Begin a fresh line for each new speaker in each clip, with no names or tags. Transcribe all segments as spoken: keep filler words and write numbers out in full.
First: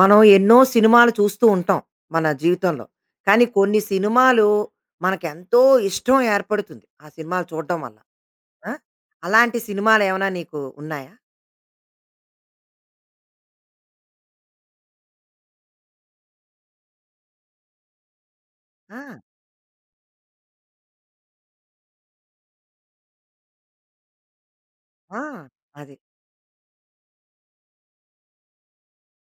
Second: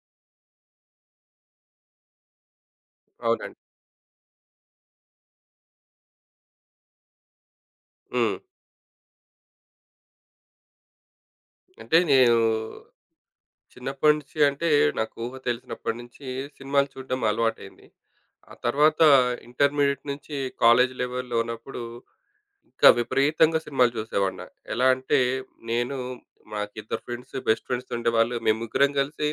మనం ఎన్నో సినిమాలు చూస్తూ ఉంటాం, మన జీవితంలో. కానీ
అవునండి.
కొన్ని సినిమాలు, మనకెంతో ఇష్టం ఏర్పడుతుంది. ఆ సినిమాలు చూడడం వల్ల.
హ్మ్.
ఆ! అలాంటి సినిమాలేమైనా నీకు ఉన్నాయా?
అంటే నేను, చిన్నప్పటి నుంచి అంటే, నాకు ఊహ తెలిసినప్పటి నుంచి సినిమాలు చూడడం అలవాటయింది. ఆ తర్వాత,
ఆ!
ఇంటర్మీడియేట్ నుంచి కాలేజి లెవెల్‌లో ఉన్నప్పుడు, ఇంకా విపరీతంగా సినిమాలు చూసేవాడ్నా. ఎలా అంటే
ఆ! అది.
నేను మాకు ఇద్దరు ఫ్రెండ్స్, బెస్ట్ ఫ్రెండ్స్ ఉండేవాళ్ళు. మేముగ్గరం కలిసి,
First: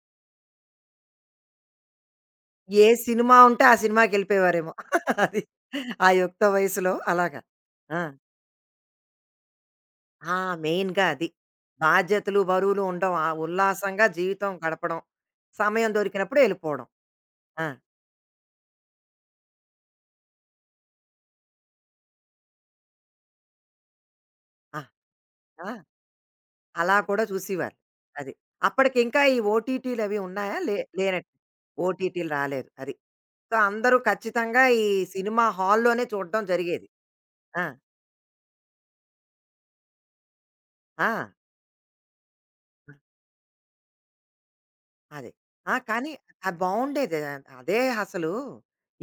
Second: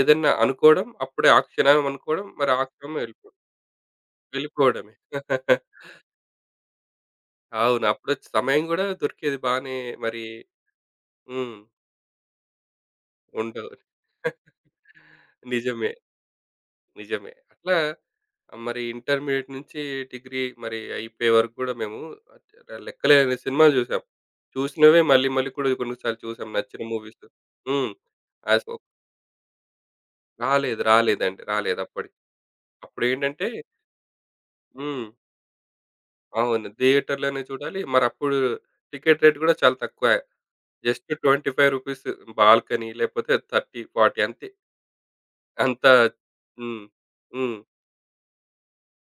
ఏదన్నా అనుకోవడం, అప్పుడే ఆ క్షణం అనుకోవడం, మరి
ఏ
ఆక్షమే ఎళ్ళిపో
సినిమా ఉంటే, ఆ సినిమాకెళ్ళిపోయేవారేమో.
వెళ్ళిపోవడమే.
అది. ఆ యుక్త వయసులో, అలాగా.
అవును.
ఆ!
అప్పుడొచ్చి సమయం కూడా దొరికేది, బానే మరీ.
ఆ! మెయిన్‌గా అది.
హ్మ్.
బాధ్యతలు, బరువులు ఉండం. ఆ!
ఉంటదు.
ఉల్లాసంగా జీవితం గడపడం.
నిజమే.
సమయం దొరికినప్పుడు ఎళ్ళిపోవడం.
నిజమే.
ఆ!
అట్లా, మరి ఇంటర్మీడియేట్ నుంచి డిగ్రీ మరి, అయిపోయే వరకు కూడా మేము [unintelligible] లెక్కలేనన్ని సినిమా చూసాం.
ఆ!
చూసినవ్వే మళ్ళీ మళ్ళీ కూడా
ఆ!
కొన్నిసార్లు చూసాం నచ్చిన
అలా కూడా
మూవీస్.
చూసివారు
హ్మ్.
అది.
ఆ! సో
అప్పటికి ఇంకా ఈ ఓటీటీలవి ఉన్నాయా? లే
రాలేదు.
లేనట్టు
రాలేదండి. రాలేదు. అప్పడి
ఓటీటీలు రాలేదు. అది.
అప్పుడేంటంటే
సో, అందరూ ఖచ్చితంగా, ఈ
హ్మ్.
సినిమా హాల్లోనే చూడం
అవును.
జరిగేది.
థియేటర్‌లోనే
ఆ!
చూడాలి. మరప్పుడు టికెట్ రేట్ కూడా చాలా తక్కువే. జస్ట్
ఆ!
ట్వెంటీ ఫైవ్ రూపీస్ బాల్కనీ,
ఆ!
లేపోతే థర్టీ ఫార్టీ అంతే.
అది. ఆ!
అంతా
కానీ, అది
హ్మ్.
బావుండేది. ఆహ్,
హ్మ్.
అదే అసలు,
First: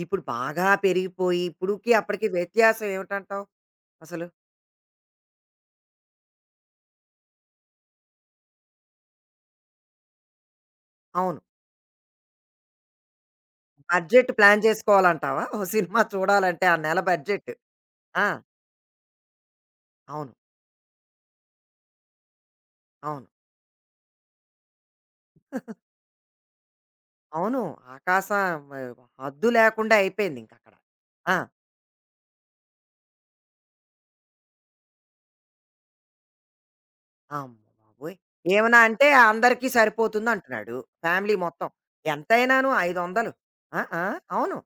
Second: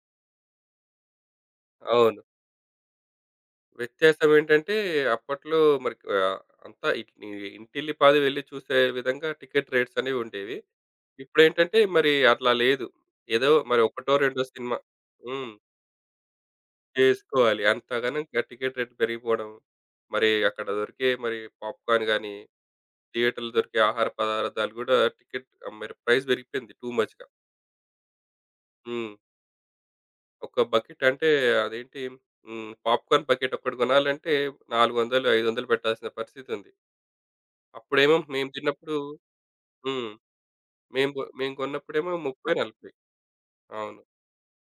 ఇప్పుడు బాగా పెరిగిపోయి ఇప్పుడుకి,
అవును.
అప్పటికి వ్యత్యాసం ఏమిటంటావు? అసలు.
వ్యత్యాసం ఏంటంటే, అప్పట్లో మరి ఆహ్, అంతా ఇట్ని ఇంటిల్లి పాది వెళ్లి చూసే విధంగా టికెట్ రేట్సనేవి ఉండేవి.
అవును.
ఇప్పుడెంటంటే, మరి అట్లా లేదు. ఏదో మరి ఒకటో
బడ్జెట్
రెండో
ప్లాన్
సినిమా
చేసుకోవాలంటావా?
హ్మ్.
ఒక సినిమా చూడాలంటే, ఆ నెల బడ్జెట్.
చేసుకోవాలి.
ఆ!
అంతగనంగా టికెట్ రేట్ పెరిగిపోవడం. మరి,
అవును.
అక్కడ దొరికే మరి, పాప్‌కార్న్ గాని,
అవును.
థియేటర్‌లో దొరికే ఆహార పదార్థాలు కూడా టికెట్ ఆ! మరి ప్రైస్ పెరిగిపోయింది. టూ మచ్‌గా.
అవును. ఆకాశం ఆహ్,
హ్మ్.
హద్దు లేకుండా అయిపోయింది, ఇంక
ఒక
అక్కడ.
బకెట్ అంటే,
ఆ!
అదేంటి హ్మ్. పాప్‌కార్న్ బకెట్ ఒక్కటి కొనాలంటే నాలుగు వందలు ఐదు వందలు పెట్టాల్సిన పరిస్థితి ఉంది. అప్పుడేమో
అమ్మబాబోయ్!
మేము
ఏమన్నా
చిన్నప్పుడు
అంటే అందరికీ
హ్మ్.
సరిపోతుంది అంటున్నాడు.
మేము,
ఫ్యామిలీ
మేము
మొత్తం.
కొన్నప్పుడేమో ముప్పై
ఎంతైనాను
నలబై
ఐదొందలు. ఆహ్,
అవును.
ఆహ్, అవును.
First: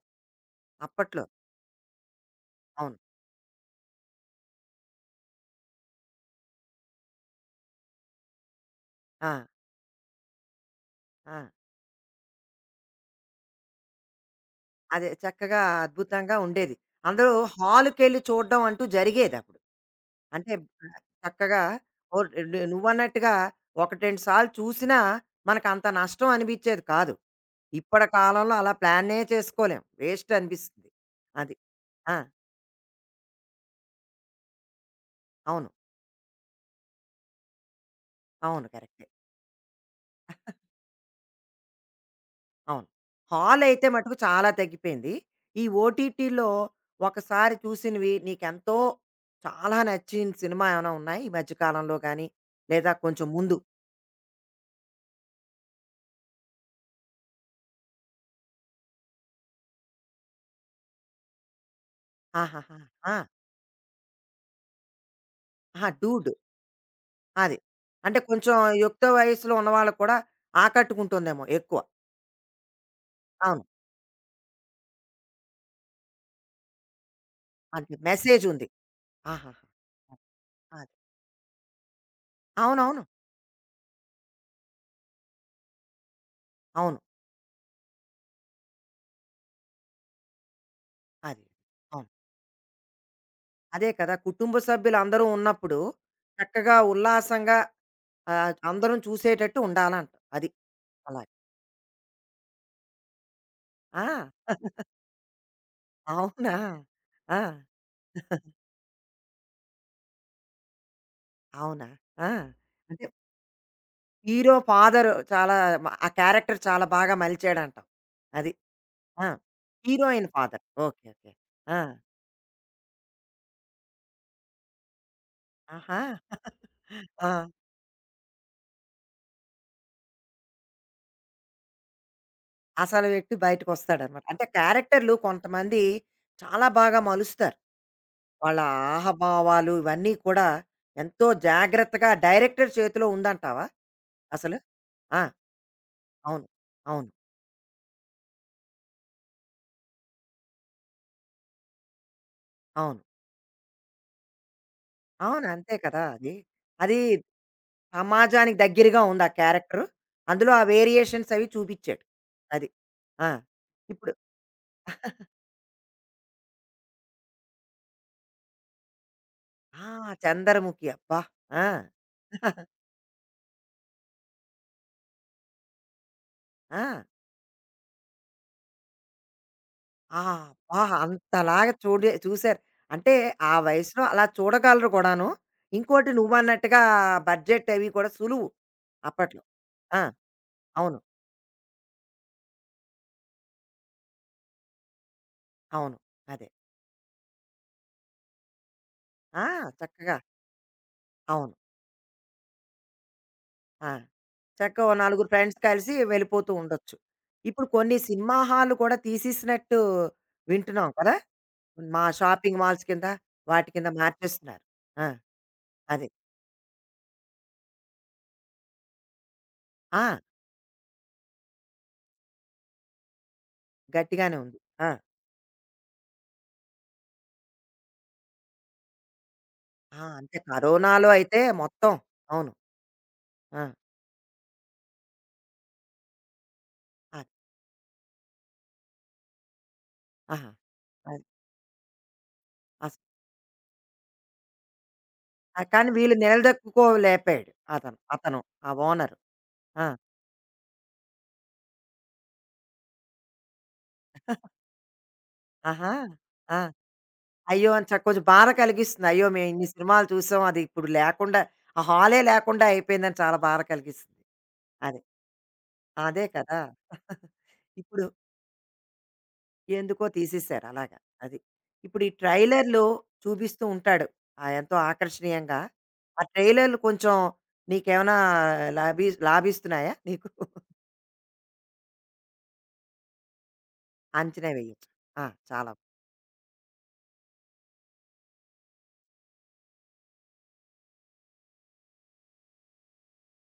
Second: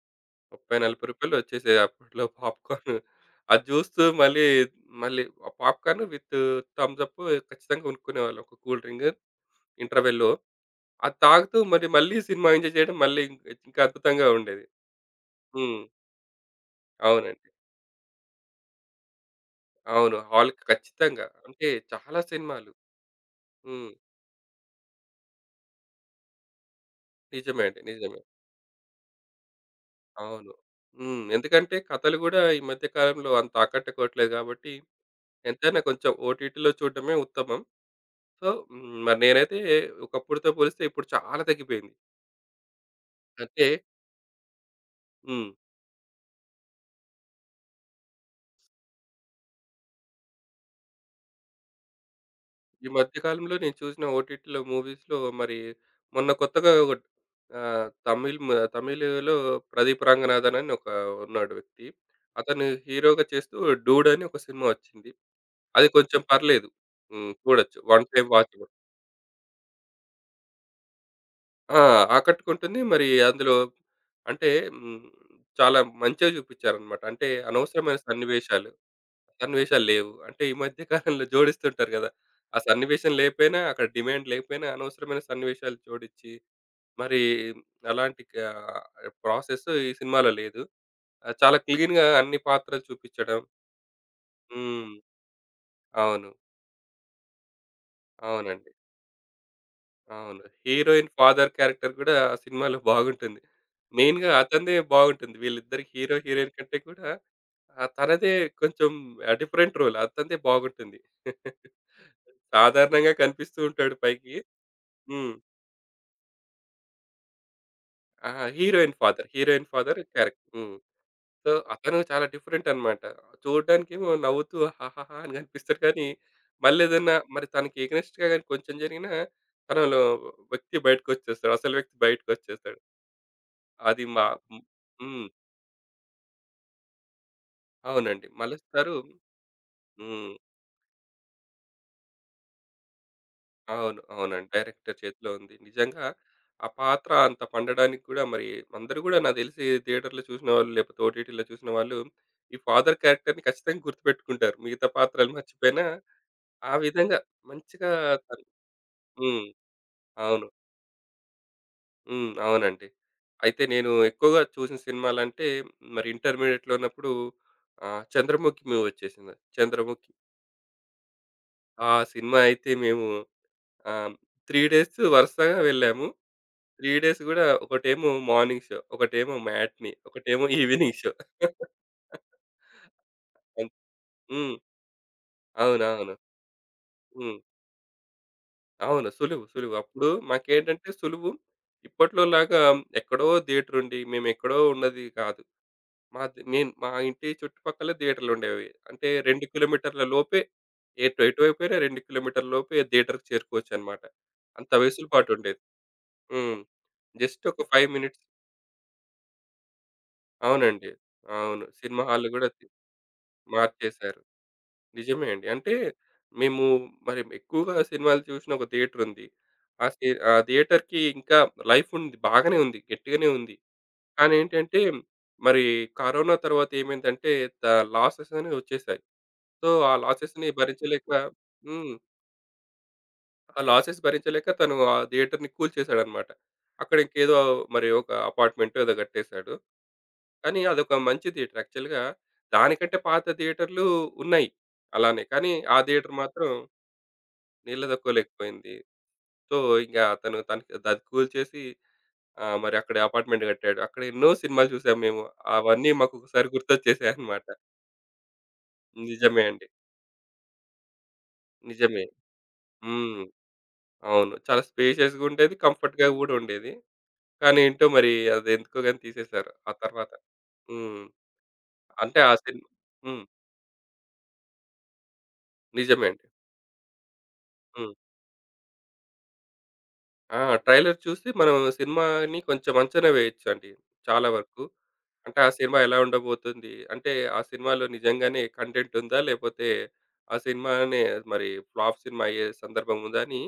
ముప్పై నలబై
అప్పట్లో.
రూపాయ‌ల్లో ఒచ్చేసాయి, అప్పట్లో
అవును.
పాప్‌కార్న్. అది జూస్తూ మళ్ళీ, మళ్ళీ పాప్‌కార్న్ విత్ థమ్స్‌ప్ ఖచ్చితంగా కొనుక్కునేవాళ్ళం. ఒక కూల్ డ్రింగు.
ఆ!
ఇంటర్వెల్‌ల్లో. అది
ఆ!
తాగుతూ మరి, మళ్ళీ సినిమా ఎంజాయ్ చేయడం, మళ్ళీ ఇం ఇంకాద్భుతంగా ఉండేది.
అదే. చక్కగా,
హ్మ్.
అద్భుతంగా ఉండేది. అందులో
అవునండి.
హాలుకెళ్ళి చూడం అంటూ జరిగేది అప్పుడు.
అవును.
అంటే,
హాల్‌కి ఖచ్చితంగా.
చక్కగా
అంటే
ఓ
చాలా సినిమాలు
నువ్వన్నట్టుగా
హ్మ్.
ఒకటి రెండు సార్లు చూసినా, మనకంత నష్టం అనిపించేది కాదు.
నిజమే అండి.
ఇప్పటి
నిజమే.
కాలంలో అలా ప్లానే చేసుకోలేం.
అవును.
వేస్టనిపిస్తది.
హ్మ్.
అది.
ఎందుకంటే కథలు
ఆ!
కూడా ఈ మధ్య కాలంలో అంత ఆకటుకోవట్లే కాబట్టి.
అవును.
ఎంతైనా కొంచెం ఓటీటీలో చూడడమే ఉత్తమం. సో,
అవును.
హ్మ్.
కరెక్టే.
మరి నేనైతే ఒకప్పుటితో పోలిస్తే, ఇప్పుడు చాలా తగ్గిపోయింది.
అవును.
అయితే
హాలయితే మటుకు చాలా తగ్గిపోయింది.
హ్మ్.
ఈ ఓటీటీలో ఒకసారి చూసినవి నీకెంతో చాలా నచ్చిన సినిమా ఏమైనా ఉన్నాయి ఈ మధ్య కాలంలో గానీ
ఈ
లేదా,
మధ్య
కొంచెం
కాలంలో
ముందు?
నేను చూసిన ఓటీటీలో మూవీస్‌లో మరి మొన్న కొత్తగా ఒకట్ ఆ! తమిళ్ మ తమిళలో ప్రదీప్ రంగనాధనని ఒకా ఉన్నాడు వ్యక్తి, అతను
ఆహాహా!
హీరోగా
ఆ!
చేస్తూ 'డూడ్' అని ఒక సినిమా వచ్చింది. అది
ఆహా!
కొంచెం
'డూడ్.'
పర్లేదు. హ్మ్.
అది.
చూడొచ్చు. వన్
అంటే,
టైమ్
కొంచెం
వాచబుల్.
యుక్త వయస్సులో ఉన్న వాళ్ళక్కూడా ఆకట్టుకుంటుందేమో
ఆ!
ఎక్కువ.
ఆకట్టుకుంటుంది. మరీ అందులో
అవును.
అంటే హ్మ్. చాలా మంచిగా జూపిచ్చారనమాట. అంటే, అనవసరమైన
అందులో మెసేజ్ ఉంది.
సన్నివేషాలు,
ఆహాహా!
సన్నివేషాలు లేవు. అంటే, ఈ మధ్య
అది.
కాలంలో జోడిస్తుంటారు గదా! ఆ
అవునవును.
సన్నివేశం లేపోయినా, అక్కడ డిమాండ్ లేపోయినా అనవసరమైన సన్నివేశాలు జోడిచ్చి,
అవును.
మరీ అలాంటిక ఆ! ప్రాసెస్ ఈ సినిమాలో లేదు. ఆ!
అది.
చాలా క్లీన్‌గా
అవును.
అన్ని పాత్రలు చూపిచ్చడం
అదే కదా! కుటుంబ
హ్మ్.
సభ్యులందరూ ఉన్నప్పుడు
అవును.
చక్కగా, ఉల్లాసంగా, ఆహ్,
అవునండి.
అందరం చూసేటట్టు ఉండాలంటారు
అవును.
అది.
హీరోయిన్
అలాగే.
ఫాదర్ క్యారెక్టర్ గూడా ఆ సినిమాలో బాగుంటుంది. మెయిన్‌గా
ఆ!
అతనిదే బావుంటుంది వీళ్ళిద్దరి హీరో, హీరోయిన్
అవునా!
కంటే కూడా.
ఆ!
ఆ! తనదే కొంచెం ఆ! Different role. అతనదే బాగుంటుంది.
అవునా! ఆ! అదే.
సాధారణంగా కనిపిస్తూ ఉంటాడు పైకి
హీరో ఫాదర్
హ్మ్.
చాలా ఆ క్యారెక్టర్ చాలా బాగా మలిచాడంటావు.
అహా!
అది.
హీరోయిన్
ఆ!
Father, heroine father,
heroine
character.
Father.
హ్మ్.
ఓకే. ఓకే.
సో,
ఆ!
అతను చాలా డిఫరెంట్ అనమాట. చూడ్డానికేమో నవ్వుతూ హాహాహా! అని గనిపిస్తాడు
ఆహా!
కానీ, మళ్లేదన్నా
ఆ!
మరి తనకి ఎగనె‌స్ట్‌గా గాని కొంచెం జరిగినా, తనలో వ్యక్తి బయటికొచ్చేస్తాడు. అసలు వ్యక్తి బయటికొచ్చేస్తాడు.
అసలు వ్యక్తి
అది
బయటికొస్తాడనమాట.
మా
అంటే,
హ్మ్.
క్యారెక్టర్లు
హ్మ్.
కొంతమంది చాలా బాగా మలుస్తారు.
అవునండి.
వాళ్ళ
మలుస్తారు
ఆహాభావాలు ఇవన్నీ
హ్మ్.
కూడా ఎంతో జాగ్రత్తగా డైరెక్టర్ చేతిలో ఉందంటావా
అవును. అవునండి.
అసలు?
డైరెక్టర్
ఆ!
చేతిలో ఉంది. నిజంగా
అవును.
ఆ
అవును.
పాత్ర అంత పండడానికి కూడా మరి అందరూ గూడా నాకు తెలిసి థియేటర్‌లో చూసినవాళ్ళు లేపోతే, ఓటీటీలో చూసిన వాళ్ళు ఈ ఫాదర్
అవును.
క్యారెక్టర్‌ని ఖచ్చితంగా గుర్తుపెట్టుకుంటారు మిగతా పాత్రలు
అవును. అంతే
మర్చిపోయినా.
కదా! అది.
ఆ
అది
విధంగా మంచిగా తను
సమాజానికి దగ్గరగా ఉందా
హ్మ్.
క్యారెక్టరు?
అవును.
అందులో ఆ వేరియేషన్స్ అవి చూపిచ్చాడు.
హ్మ్.
అది.
అవునండి.
ఆ!
అయితే నేను
ఇప్పుడు
ఎక్కువగా చూసిన సినిమాలంటే మరి ఇంటర్మీడియేట్‌లో ఉన్నప్పుడు ఆ! 'చంద్రముఖి' మూవీ చూసినా.
ఆ!
చంద్రముఖి
చంద్రముఖి. అబ్బా! ఆ!
ఆ సినిమా అయితే మేము, ఆహ్, త్రీ డేసు వరుసగా వెళ్ళాము. త్రీ
ఆ!
డేసు గూడా ఒకటేమో, మార్నింగ్ షో. ఒకటేమో, మ్యాట్ని. ఒకటేమో,
ఆబ్బా!
Evening show.
అంతలాగా చూడి చూశారు. అంటే, ఆ
అంతే.
వయసులో అలా
హ్మ్.
చూడగలరు గూడాను. ఇంకోటి
అవునవును.
నువ్వన్నట్టుగా
హ్మ్.
బడ్జెట్ అవి కూడా సులువు
అవును.
అప్పట్లో.
సులువు సులువు.
ఆ!
అప్పుడు మాకేంటంటే
అవును.
సులువు. ఇప్పట్లోలాగా ఎక్కడో థియేటరుండి మేమెక్కడో ఉన్నది కాదు.
అవును.
మాది
అదే.
నేను మా ఇంటి చుట్టుపక్కలే థియేటర్లుండేవి. అంటే,
ఆ!
రెండు కిలోమీటర్ల
చక్కగా.
లోపే. ఎటు
అవును.
ఎటువైపోయినా రెండు కిలోమీటర్ల లోపే థియేటర్‌కి
ఆ!
చేరుకోవచ్చనమాట. అంత
చక్కగా ఓ
వెసులు
నలుగురు ఫ్రెండ్స్
పాటుండేది.
కలిసి వెళ్ళిపోతూ
హ్మ్.
ఉండొచ్చు.
జస్ట్ ఒక
ఇప్పుడు
ఫైవ్
కొన్ని
మినిట్స్.
సినిమా హాల్లు కూడా తీసేసినట్టు
అవునండి.
వింటున్నాం కదా!
అవును. సినిమా
మా
హాల్ గూడా
షాపింగ్
ఉంది.
మాల్స్ కింద, వాటి కింద
మార్చేశారు.
మార్చేస్తున్నారు. ఆ!
నిజమే అండి. అంటే,
అది.
మేము మరేమో ఎక్కువగా సినిమాలు చూసిన ఒక థియేటరుంది. అసలీ
ఆ!
ఆ థియేటర్‌కి ఇంకా లైఫ్ ఉంది. బాగనే ఉంది. గట్టిగానే ఉంది. కానీ
గట్టిగానే ఉంది.
ఏంటంటే,
ఆ!
మరి కరోనా తర్వాత ఏమైందంటే దా లాసెస్ అనేవి ఒచ్చేశాయి. సో, ఆ
ఆ! అంతే.
లాసెస్‌ని
కరోనాలో
భరించలేక
అయితే మొత్తం
హ్మ్.
అవును.
ఆ
ఆ!
లాసెస్ భరించలేక తను ఆ థియేటర్‌ని కూల్చేశాడనమాట. అక్కడ
ఆ!
ఇంకేదో మరి ఒక అపార్ట్‌మెంటో ఏదో గట్టేశాడు.
ఆహా!
కానీ అదొక
అది.
మంచి థియేటర్. యాక్చువల్‌గా
అస్
దానికంటే పాత థియేటర్లు ఉన్నాయి అలానే. కానీ
ఆ!
ఆ
కానీ
థియేటర్
వీళ్ళు
మాత్రం
నిలదక్కుకోలేపోయాడు అతను. అతను. ఆ
నిలతొక్కోలేకపోయింది.
ఓనరు.
సో,
ఆ!
ఇంకా అతను తనకి దది కూల్చేసి, ఆ! మరి అక్కడే అపార్ట్‌మెంట్ గట్టాడు. అక్కడ ఎన్నో సినిమాలు చూశాం మేము. అవన్నీ
ఆహా!
మాకు ఒకసారి
ఆ!
గుర్తొచ్చేశాయనమాట.
అయ్యో! అంచ కొంచెం బాధ కలిగిస్తుంది. అయ్యో!
నిజమే
మేము
అండి.
ఇన్ని సినిమాలు చూశాం అది ఇప్పుడు లేకుండా, ఆ
నిజమే.
హాలే లేకుండా అయిపోయిందని
హ్మ్.
చాలా బాధ కలిగిస్తుంది.
అవును. చాలా
అది.
స్పేషియస్‌గా ఉండేది, కంఫర్ట్‌గా
అదే
గూడా
కదా!
ఉండేది. కానీ ఏంటో
ఇప్పుడు
మరి అది ఎందుకోగాని తీసేశారు ఆ
ఎందుకో
తర్వాత.
తీసేశారు అలాగా
హ్మ్.
అది. ఇప్పుడు ఈ
అంటే, ఆ సిని
ట్రైలర్‌లో
హ్మ్.
చూపిస్తూ ఉంటాడు ఆ! ఎంతో ఆకర్షణీయంగా.
నిజమేండి.
ఆ ట్రైలలు కొంచెం
హ్మ్.
నీకేవన్నా లాభి లాభిస్తున్నాయా నీకు?
ఆ! ట్రైలర్ చూసి మనం సినిమాని కొంచెం అంచనా వేయొచ్చండి చాలా
అంచనా
వరకు.
వెయ్యొచ్చు. ఆ!
అంటే, ఆ
చాలా
సినిమా ఎలా ఉండబోతుంది? అంటే ఆ సినిమాలో నిజంగానే కంటెంట్ ఉందా? లేపోతే, ఆ సినిమానే మరి ఫ్లాఫ్ సినిమా అయ్యే సందర్భం ఉందాని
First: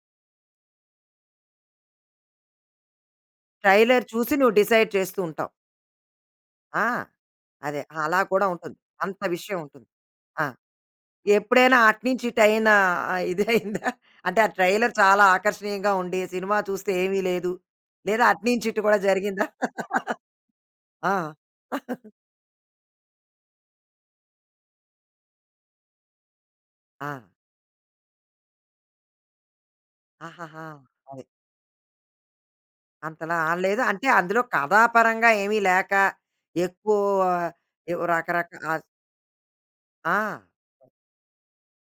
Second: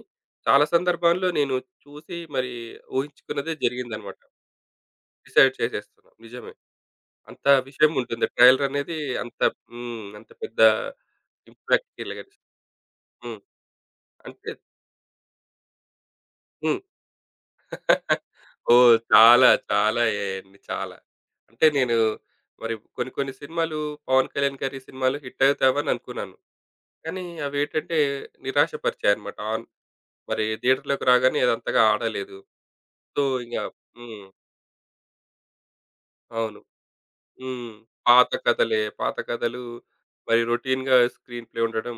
చాలా సందర్భాల్లో నేను చూసి, మరి ఊహించుకున్నదే
ట్రైలర్
జరిగిందనమాట.
చూసి నువ్వు డిసైడ్ చేస్తూ ఉంటావు.
డిసైడ్ చేసేస్తున్నాం నిజమే.
ఆ!
అంత
అదే. అలా
విషయముంటుంది.
కూడా
ట్రైలర్
ఉంటుంది.
అనేది
అంత
అంత ప్
విషయం ఉంటుంది.
హ్మ్. అంత
ఆ!
పెద్ద
ఎప్పుడైనా
ఇంపాక్ట్
అటు
ఇలాగా
నుంచి ఇటైనా ఆ!
హ్మ్.
ఇదైందా? అంటే, ఆ
అంతే
ట్రైలర్ చాలా ఆకర్షణీయంగా ఉండి సినిమా
హ్మ్.
చూస్తే ఏమీ లేదు లేదా, అటు నంచి ఇటు
ఓహ్!
కూడా జరిగిందా?
చాలా చాలా అయ్యాయండి చాలా.
ఆ!
అంటే నేను మరి కొన్ని కొన్ని సినిమాలు పవన్ కళ్యాణ్ గారి సినిమాలు హిట్టవుతావని అనుకున్నాను, కానీ
ఆ!
అవేటంటే నిరాశపరిచాయనమాట. అవును. మరి
ఆహాహా!
థియేటర్‌లోకి
అది.
రాగానే అదంతగా ఆడలేదు. సో,
అంతలా
ఇంకా
ఆడలేదు. అంటే,
హ్మ్.
అందులో కథాపరంగా ఏమీ లేక
అవును.
ఎక్కువ
హ్మ్.
ఏవో
పాత
రకరక
కథలే.
ఆస్
పాత కథలు.
ఆ!
మరి రొటీన్‌గా స్క్రీన్ ప్లే ఉండడం.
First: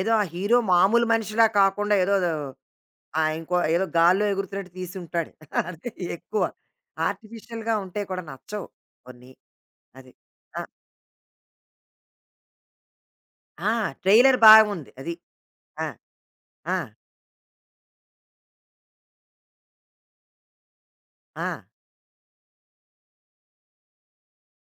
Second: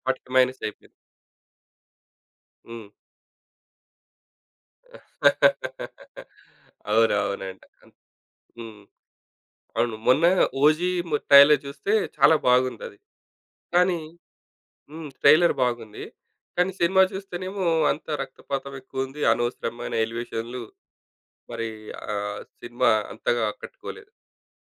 ఏదో ఆ
వాటికి
హీరో
మైనసయిపోయింది.
మామూలు మనిషిలా కాకుండా ఏదోదో
హ్మ్.
ఆ! ఇంకో ఏదో గాల్లో ఎగురుతున్నట్టు తీసుంటాడు అది ఎక్కువ.
అవునవునండి.
ఆర్టిఫిషియల్‌గా ఉంటే కూడా నచ్చవు
హ్మ్.
కొన్ని.
అవును.
అది.
మొన్న
ఆ!
'ఓజీ' ఏమో ట్రైలర్ చూస్తే చాలా బాగుందది.
ఆ!
కానీ,
ట్రైలర్ బాగుంది
హ్మ్.
అది.
ట్రైలర్
ఆ!
బాగుంది. కానీ,
ఆ!
సినిమా చూస్తేనేమో అంతా రక్తపాతం ఎక్కువుంది, అనవసరమైన ఎలివేషన్లు.
ఆ!
మరి ఆ సినిమా అంతగా ఆకట్టుకోలేదు.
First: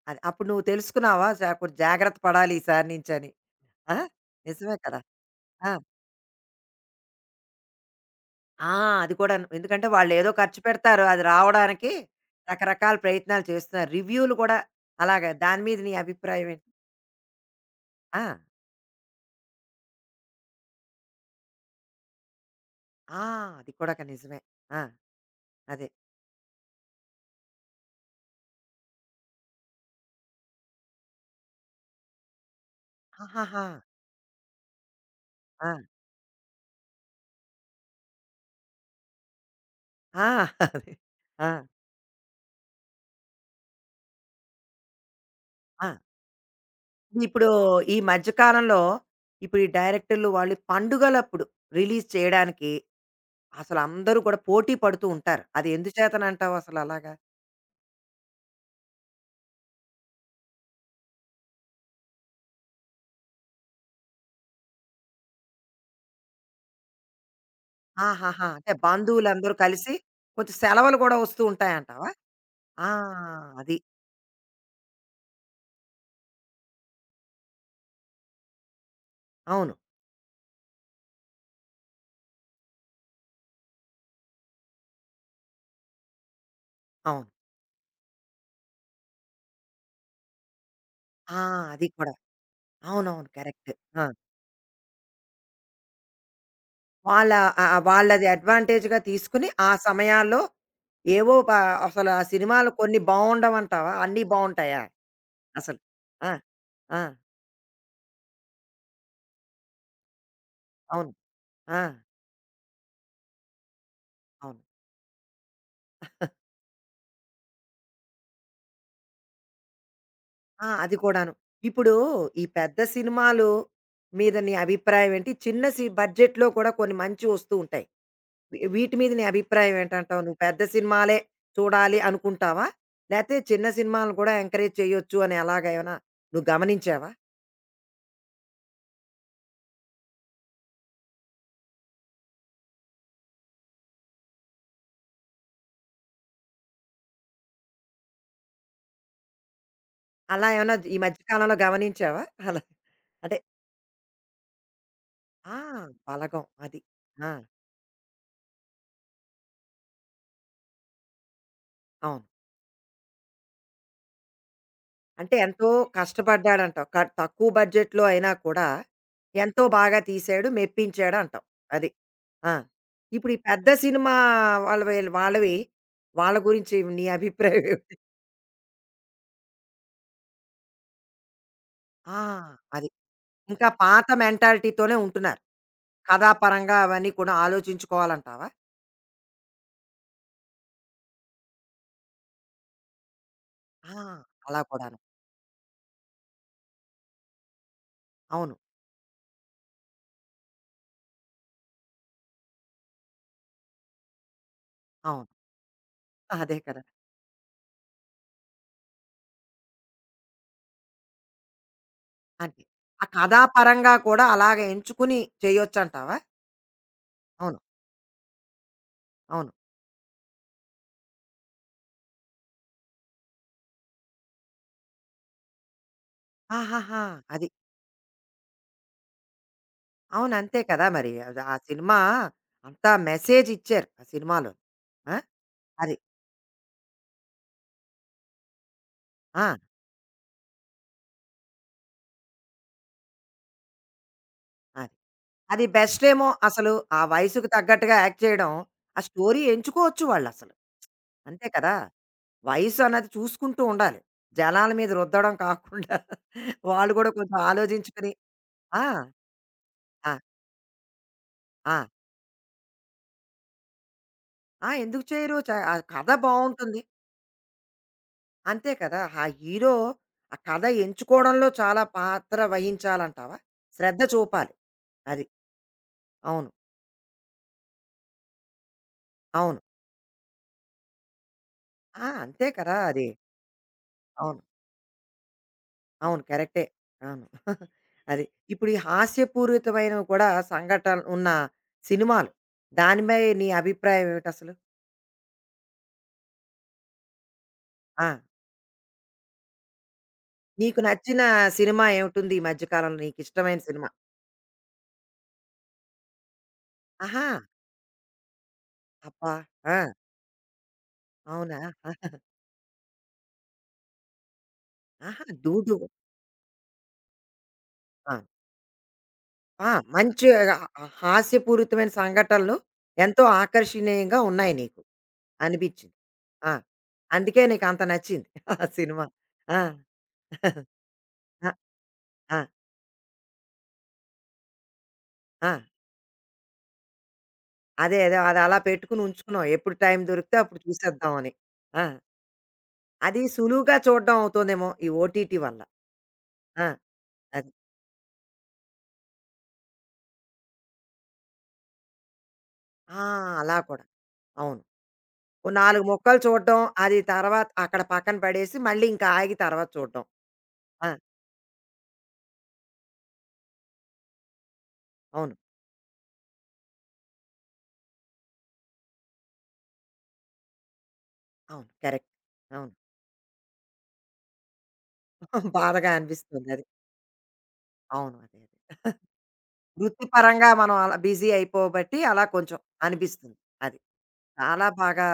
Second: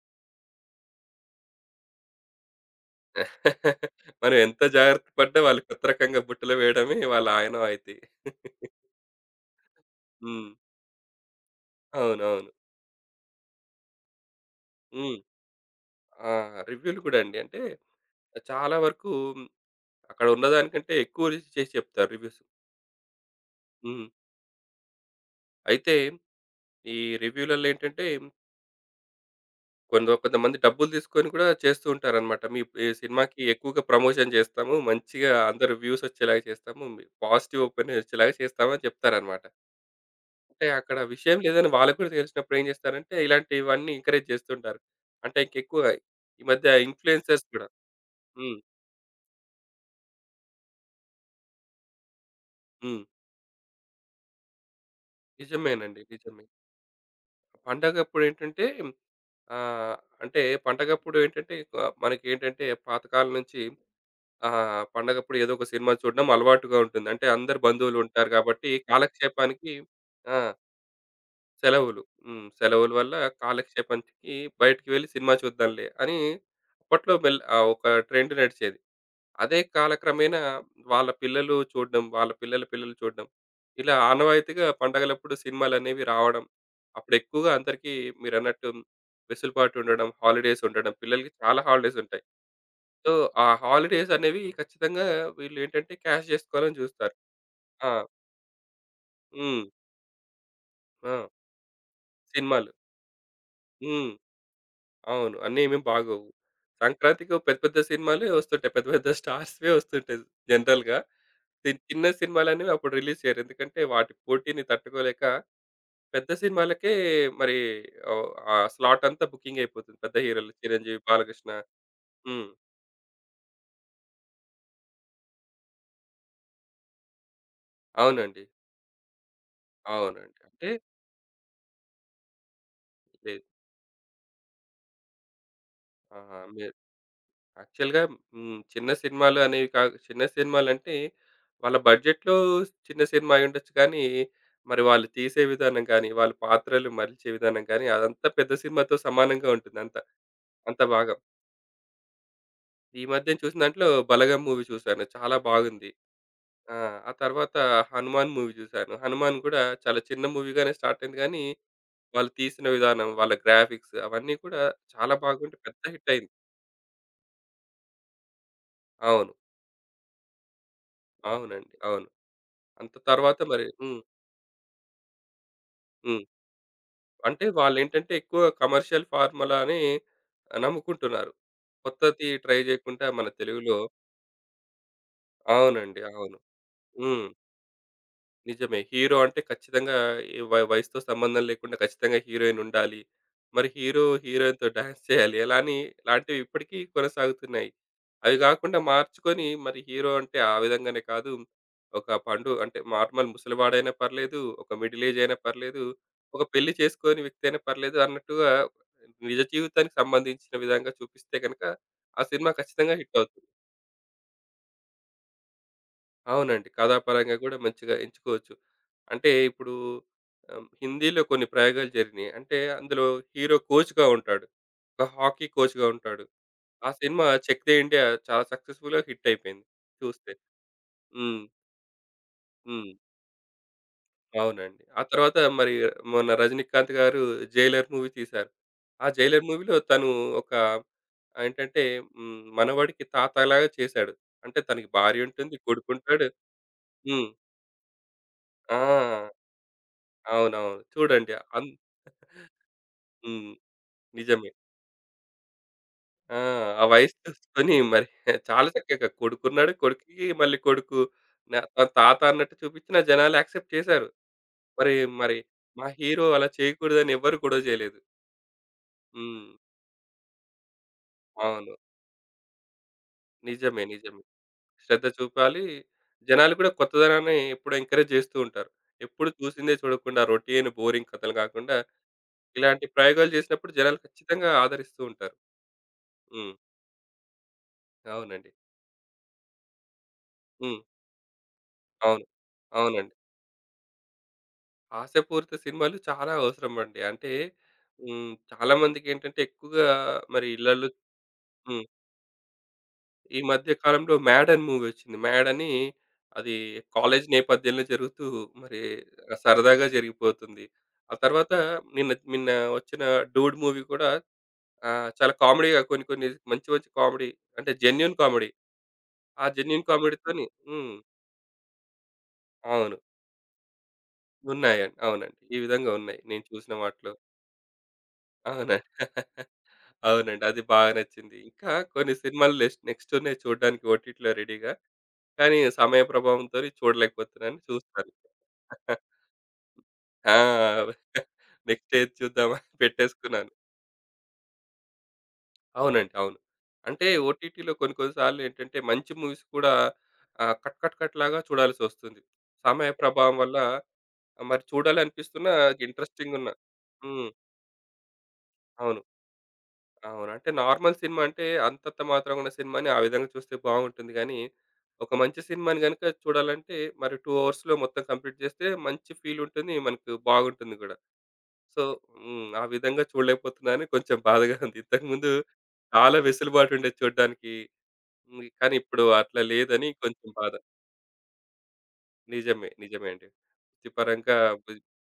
అది. అప్పుడు నువ్వు తెలుసుకున్నావా? అసా అపుడు జాగ్రత్త పడాలి ఈసారి నుంచని. ఆ!
మనం ఎంత
నిజమే కదా!
జాగ్రత్త పడ్డా వాళ్ళు
ఆ!
కొత్త రకంగా బుట్టలో వేయడమే వాళ్ళ ఆయినవాయితి.
ఆ! అది కూడాను. ఎందుకంటే వాళ్ళేదో
హ్మ్.
ఖర్చు పెడతారు అది రావడానికి
అవునవును.
రకరకాల ప్రయత్నాలు చేస్తున్నారు. రివ్యూలు కూడా
హ్మ్.
అలాగా దాని మీద నీ అభిప్రాయమే
ఆహ్, రివ్యూలు కూడా అండి. అంటే
ఆ!
చాలా వరకు అక్కడున్న దానికంటే ఎక్కువ రేసి చేసి చెప్తారు రివ్యూస్.
ఆ! అది కూడా ఒక
హ్మ్.
నిజమే. ఆ! అదే.
అయితే ఈ రివ్యూలల్లో ఏంటంటే కొందొ కొంతమంది డబ్బులు తీసుకొని కూడా చేస్తూ ఉంటారనమాట. మీ ఈ సినిమాకి
ఆహాహా!
ఎక్కువగా ప్రమోషన్ చేస్తాము. మంచిగా అంద
ఆ!
రివ్యూసొచ్చేలాగా చేస్తాము. మీ పాజిటివ్ ఓపిన్ ఒచ్చేలాగా చేస్తామని చెప్తారనమాట.
ఆ!
అంటే
అదే
అక్కడ విషయం
ఆ!
లేదని వాళ్ళకు కూడా తెలిసినప్పుడేం చేస్తారంటే, ఇలాంటివన్నీ ఎంకరేజ్ చేస్తూంటారు. అంటే ఇంకెక్కువగా.
ఆ!
ఈ మధ్య ఇన్‌ఫ్లుయెన్సర్స్
ఇప్పుడు
కూడా
ఈ మధ్య
హ్మ్.
కాలంలో ఇప్పుడు ఈ డైరెక్టర్లు వాళ్ళు పండుగలప్పుడు రిలీజ్ చేయడానికి
హ్మ్.
అసలందరూ కూడా పోటీ పడుతూ ఉంటారు. అది ఎందు
నిజమేనండి. నిజమే.
చేతనంటావసలలాగా?
పండగప్పుడేంటంటే ఆహ్, అంటే పండగప్పుడేంటంటే కు మనకేంటంటే పాతకాలం నుంచి ఆహ్, పండగప్పుడు ఏదో ఒక సినిమా చూడ్డం అలవాటుగా ఉంటుంది. అంటే అందరు బంధువులుంటారు
ఆహాహా! అంటే
గాబట్టి
బంధువులందరూ
కాలక్షేపానికి
కలిసి,
ఆ!
కొంచెం సెలవులు కూడా వస్తూ
సెలవులు.
ఉంటాయంటావా?
హ్మ్.
ఆ!
సెలవుల వల్ల
అది.
కాలక్షేపానికి బయటికి వెళ్ళి సినిమా చూద్దాంలే అని అప్పట్లో మెల్ ఆహ్, ఒక ట్రెండ్ నడిచేది. అదే
అవును.
కాలక్రమేణా వాళ్ళ పిల్లలు చూడ్డం, వాళ్ళ పిల్లల పిల్లలు చూడడం, ఇలా ఆనవాయితగా పండగలప్పుడు సినిమాలనేవి రావడం,
అవును.
అప్పుడెక్కువగా అందరిక మీరన్నట్టు వెసులుబాటుండడం, హాలిడేస్ ఉండడం, పిల్లలకి
ఆ!
చాలా
అది
హాలిడేస్
కూడా.
ఉంటాయి. సో,
అవునవును.
ఆ
కరెక్టు. ఆ!
హాలిడేస్ అనేవి ఖచ్చితంగా వీళ్ళు ఏంటంటే, క్యాష్ జేసుకోవాలని జూస్తారు.
వాళ్ళ ఆహ్,
ఆ!
వాళ్ళది అడ్వాంటేజ్‌గా తీసుకొని
హ్మ్.
ఆ సమయాల్లో
ఆ!
ఏవో పా అసలు ఆ
సినిమాలు.
సినిమాలు కొన్ని బావుండవంటావా?
హ్మ్.
అన్నీ బావుంటాయా?
అవును. అన్నీ ఏమి
అసలు.
బాగోవు.
ఆ! ఆ!
సంక్రాంతికో పెద్ద, పెద్ద సినిమాలే ఒస్తుంటాయి. పెద్ద, పెద్ద స్టార్స్‌వే ఒస్తుంటాయి. జనరల్‌గా.
అవును.
చి
ఆ!
చిన్న సినిమాలన్నవి అప్పుడు రిలీజ్ చేయరు. ఎందుకంటే, వాటి
అవును.
పోటీని తట్టుకోలేక. పెద్ద సినిమాలకే మరి ఓహ్! ఆ స్లాటంతా బుకింగ్ అయిపోతుంది. పెద్ద హీరోలు
ఆ! అది
'చిరంజీవి',
కూడాను.
'బాలకృష్ణ'.
ఇప్పుడు ఈ
హ్మ్.
పెద్ద సినిమాలు మీద నీ అభిప్రాయం ఏంటి? చిన్న సి బడ్జెట్‌లో కూడా కొన్ని మంచి ఒస్తూ ఉంటాయి.
అవునండి.
వి వీటి మీద నీ అభిప్రాయం ఏంటంటావు?
అవునండి.
నువ్వు పెద్ద
అంటే
సినిమాలే చూడాలి అనుకుంటావా? లేతే
లేదు.
చిన్న సినిమలను కూడా ఎంకరేజ్ చేయొచ్చు అని ఎలాగ ఏమైనా
ఆహా!
నువ్వు
మే
గమనించావా?
యాక్చువల్‌గా హ్మ్. చిన్న సినిమాలనేవి కా చిన్న సినిమాలంటే వాళ్ళ బడ్జెట్‌లో చిన్న సినిమా అయుండొచ్చు కానీ, మరి వాళ్ళు తీసే విధానం గానీ, వాళ్ళు పాత్రలు మరిల్చే విధానం గానీ అదంతా పెద్ద సినిమాతో సమానంగా ఉంటుందంతా.
అలా ఏమన్నా
అంత
జ్ ఈ
బాగా.
మధ్య కాలంలో గమనించావా? అలా?
ఈ మధ్యన
అంటే
చూసిన దాంట్లో 'బలగం' మూవీ చూశాను. చాలా
ఆ!
బాగుంది.
'బలగం'
ఆ!
అది.
ఆ
ఆ!
తర్వాత 'హనుమాన్' మూవీ చూశాను. 'హనుమాన్' కూడా చాలా చిన్న మూవీగానే స్టార్ట్ అయింది గానీ,
అవును.
వాళ్ళు తీసిన విధానం, వాళ్ళ గ్రాఫిక్స్ అవన్నీ కూడా చాలా
అంటే
బాగుండి
ఎంతో
పెద్ద హిట్ అయింది.
కష్టపడ్డాడంటవు క తక్కువ బడ్జెట్‌లో అయినా కూడా,
అవును.
ఎంతో బాగా తీసాడు, మెప్పించాడంటావు.
అవునండి.
అది.
అవును.
ఆ!
అంత
ఇప్పుడు ఈ
తర్వాత మరి
పెద్ద
హ్మ్.
సినిమా వాళ్ళ వళ వాళ్ళవి
హ్మ్.
వాళ్ళ గురించి నీ
అంటే
అభిప్రాయం ఏమిటి?
వాళ్ళేంటే ఎక్కువగా కమర్షియల్ ఫార్మలాని నమ్ముకుంటున్నారు.
ఆ!
కొత్తది ట్రై
అది.
చేయకుండా మన
ఇంకా
తెలుగులో
పాత మెంటాలిటీతోనే ఉంటున్నారు.
అవునండి. అవును.
కథాపరంగా అవన్నీ
హ్మ్.
కూడా ఆలోచించుకోవాలంటావా?
నిజమే. హీరో అంటే ఖచ్చితంగా ఈ వయ్ వయసుతో సంబంధం లేకుండా ఖచ్చితంగా హీరోయినుండాలి. మరి
ఆ!
హీరో
అలా
హీరోయిన్‌తో
కూడాను.
డాన్స్ చేయాలి. ఎలాని లాంటివి ఇప్పటికి కొనసాగుతున్నాయి. అవి
అవును.
గాకుండా మార్చుకొని, మరి హీరో అంటే ఆ విధంగానే కాదు, ఒక పండు అంటే నార్మల్ ముసలివాడైనా పర్లేదు, ఒక మిడిల్
అవును.
ఏజైయినా పర్లేదు. ఒక
అదే
పెళ్లి
కదా!
చేసుకోని వ్యక్తయినా పర్లేదు, అన్నట్టుగా నిజ జీవితానికి సంబంధించిన విధంగా చూపిస్తే గనక, ఆ సినిమా
అంతే.
ఖచ్చితంగా
ఆ
హిట్ అవుద్ది.
కథాపరంగా కూడా అలాగ ఎంచుకొని చేయొచ్చంటావా?
అవునండి. కథాపరంగా గూడా
అవును.
మంచిగా ఎంచుకోవచ్చు. అంటే
అవును.
ఇప్పుడు ఆహ్, హిందీలో కొన్ని ప్రయోగాలు జరిగినయి. అంటే అందులో హీరో కోచ్‌గా ఉంటాడు. ఒక హాకీ కోచ్‌గా ఉంటాడు. ఆ
ఆహాహా!
సినిమా
అది.
'చెక్‌దే ఇండియా' చాలా సక్సస్‌ఫుల్‌గా హిట్ అయిపోయింది. చూస్తే.
అవును. అంతే కదా! మరి.
హ్మ్.
అది ఆ సినిమా అంత
హ్మ్.
మెసేజిచ్చారు ఆ సినిమాలో.
అవునండి. ఆ
ఆ!
తర్వాత మరి
అది.
మొన్న 'రజినీకాంత్' గారు 'జైలర్' మూవీ తీశారు. ఆ 'జైలర్'
ఆ!
మూవీలో తను ఒక ఏంటంటే హ్మ్. మనవడికి తాతలాగా చేశాడు. అంటే తనకి
అది.
భార్యుంటుంది,
అది
కొడుకుంటాడు.
బెస్టేమో అసలు ఆ
హ్మ్.
వయసుకు తగ్గట్టుగా యాక్ట్ చేయడం
ఆ!
ఆ స్టోరీ ఎంచుకోవచ్చు వాళ్ళసలు.
అవునవును. చూడండి
అంతే
అన్
కదా! వయసన్నది
హ్మ్.
చూసుకుంటూ ఉండాలి.
నిజమే.
జనాల మీద రుద్దడం కాకుండా,
ఆ! ఆ
వాళ్ళు కూడా
వయసు
కొంచెం
చూసుకొని మరి
ఆలోచించుకొని
చాలా
ఆ!
చక్కగా కొడుకున్నాడు,
ఆ!
కొడుక్కి మళ్ళీ కొడుకు. నా త
ఆ!
తాతన్నట్టు చూపించిన జనాలు యాక్సెప్ట్ చేశారు.
ఆ!
మరి
ఎందుకు చెయ్యరు?
మరి
చ ఆ
మా
కథ
హీరో అలా
బావుంటుంది.
చేయకూడదని ఎవ్వరు గొడవ చేయలేదు.
అంతే కదా! ఆ
హ్మ్.
హీరో ఆ కథ ఎంచుకోవడంలో
అవును.
చాలా పాత్ర వహించాలంటావా?
నిజమే,
శ్రద్ధ
నిజమే.
చూపాలి.
శ్రద్ధ
అది.
చూపాలి.
అవును.
జనాలు కూడా కొత్తదనాన్ని ఎప్పుడు ఎంకరేజ్ జేస్తూ ఉంటారు. ఎప్పుడు
అవును.
చూసిందే చూడకుండా రొటీను బోరింగ్ కథలు కాకుండా
ఆ! అంతే కదా!
ఇలాంటి
అది.
ప్రయోగాలు జేసినప్పుడు జనాలు
అవును.
ఖచ్చితంగా ఆదరిస్తూ ఉంటారు.
అవును
హ్మ్.
కరెక్టే. అవును. అది.
అవునండి.
ఇప్పుడు ఈ హాస్యపూరితమైనవి కూడా
హ్మ్.
సంఘటన ఉన్న
అవును.
సినిమాలు,
అవునండి.
దానిమై నీ అభిప్రాయం ఏమిటిసలు?
హాస్యపూరిత సినిమాలు చాలా అవసరమండి. అంటే
ఆ!
హ్మ్. చాలామందికేంటంటే ఎక్కువగా మరి
నీకు
ఇళ్లళ్ళో
నచ్చిన
హ్మ్.
సినిమా ఏమిటుంది ఈ మధ్య కాలంలో
ఈ
నీకిష్టమైన
మధ్య
సినిమా?
కాలంలో 'మ్యాడ్' అని మూవీ ఒచ్చింది. 'మ్యాడని' అది కాలేజీ
ఆహా!
నేపథ్యంలో జరుగుతూ మరి
అబ్బా!
సరదాగా
ఆ!
జరిగిపోతుంది. ఆ తర్వాత
అవునా!
నిన్న, నిన్న వచ్చిన 'డూడ్' మూవీ గూడా. ఆహ్,
ఆహా!
చాలా కామెడీగా
డూడు.
కొన్ని కొన్ని మంచి మంచి కామెడీ అంటే జెన్యూన్
ఆ!
కామెడీ. ఆ
ఆ!
జెన్యూన్
మంచి
కామెడీతోని
ఆహ్, ఆ
హ్మ్.
హాస్యపూరితమైన సంఘటనలు,
అవును.
ఎంతో ఆకర్షణీయంగా ఉన్నాయి నీకు,
ఉన్నాయండి. అవునండి. ఈ విధంగా
అనిపిచ్చింది.
ఉన్నాయి. నేను
ఆ!
చూసిన వాటిలో.
అందుకే నీకంత నచ్చింది. ఆ
అవునా!
సినిమా. ఆ!
అవునండి. అది బా నచ్చింది.
ఆ!
ఇంకా కొన్ని
ఆ!
సినిమాలు నెక్స్ట్ నెక్స్టున్నాయి చూడ్డానికి ఓటీటీలో రెడీగా. కానీ
ఆ!
సమయ ప్రభావంతోని చూడలేకపోతున్నాను.
అదే
చూస్తాను.
అదే. అదలా పెట్టుకొని ఉంచుకున్నావు. ఎప్పుడు టైం
ఆ!
దొరికితే అప్పుడు చూసేద్దాం అని. ఆ!
నెక్స్ట్ ఏది చూద్దామని
అది
పెట్టేసుకున్నాను.
సులువుగా చూడ్డం అవుతుందేమో, ఈ ఓటీటీ వల్ల.
అవునండి. అవును.
ఆ!
అంటే
అది.
ఓటీటీలో కొన్ని కొన్ని సార్లేంటంటే మంచి మూవీస్ కూడా ఆహ్, కట్, కట్, కట్‌లాగా చూడాల్సొస్తుంది. సమయ
ఆ!
ప్రభావం వల్ల
అలా కూడా. అవును.
మరి
ఓ
చూడాలనిపిస్తున్నా
నాలుగు ముక్కలు
ఇంట్రెస్టింగున్న
చూడ్డం. అది
హ్మ్.
తర్వాత అక్కడ పక్కన పడేసి, మళ్ళీ
అవును.
ఇంకా ఆగి తర్వాత చూడ్డం.
అవును. అంటే
ఆ!
నార్మల్ సినిమా అంటే అంతంత మాత్రమున్న సినిమాని ఆ విధంగా చూస్తే బావుంటుంది గానీ, ఒక
అవును.
మంచి సినిమాని గనక చూడాలంటే మరి టూ అవర్స్‌లో మొత్తం కంప్లీట్ జేస్తే మంచి ఫీలుంటుంది, మనకు బావుంటుంది కూడా.
అవును.
So
correct.
హ్మ్. ఆ
అవును.
విధంగా చూడలేకపోతున్నా అని కొంచెం బాధగా ఉంది. ఇంతకుముందు
బాధగా
చాలా
అనిపిస్తుందది.
వెసులుబాటుండేది చూడ్డానికి,
అవును. అదే,
హ్మ్.
అదే.
కానీ ఇప్పుడు అట్లా లేదని కొంచెం
వృత్తిపరంగా
బాధ.
మనం అలా బిజీ అయిపోబట్టి అలా కొంచెం
నిజమే. నిజమే అండి.
అనిపిస్తుంది. అది.
వృతిపరంగా
చాలా
బుజ్
బాగా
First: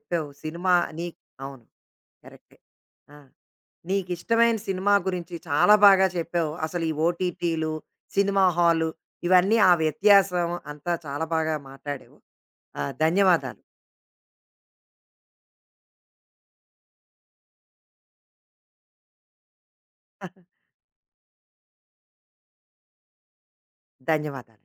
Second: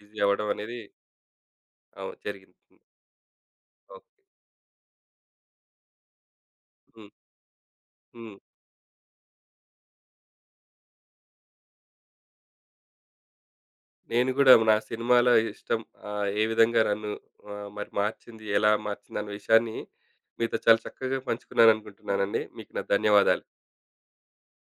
బిజీ అవ్వడం
సినిమా
అనేది
నీక్ అవును.
అవు జరిగింది.
కరెక్టే
హ్మ్.
ఆ!
ఓకే.
నీకిష్టమైన సినిమా గురించి చాలా బాగా చెప్పావు. అసలు ఈ
హ్మ్.
ఓటీటీలు,
హ్మ్.
సినిమా హాలు ఇవన్నీ ఆ వ్యత్యాసం అంతా చాలా బాగా మాటాడావు. ఆహ్, ధన్యవాదాలు.
నేను కూడా నా సినిమాల ఇష్టం ఆహ్, ఏ విధంగా నన్ను ఆహ్, మరి మార్చింది, ఎలా మార్చింది అన్న విషయాన్ని మీతో చాలా చక్కగా పంచుకున్నాననుకుంటున్నానండి. మీకు నా ధన్యవాదాలు.
ధన్యవాదాలు.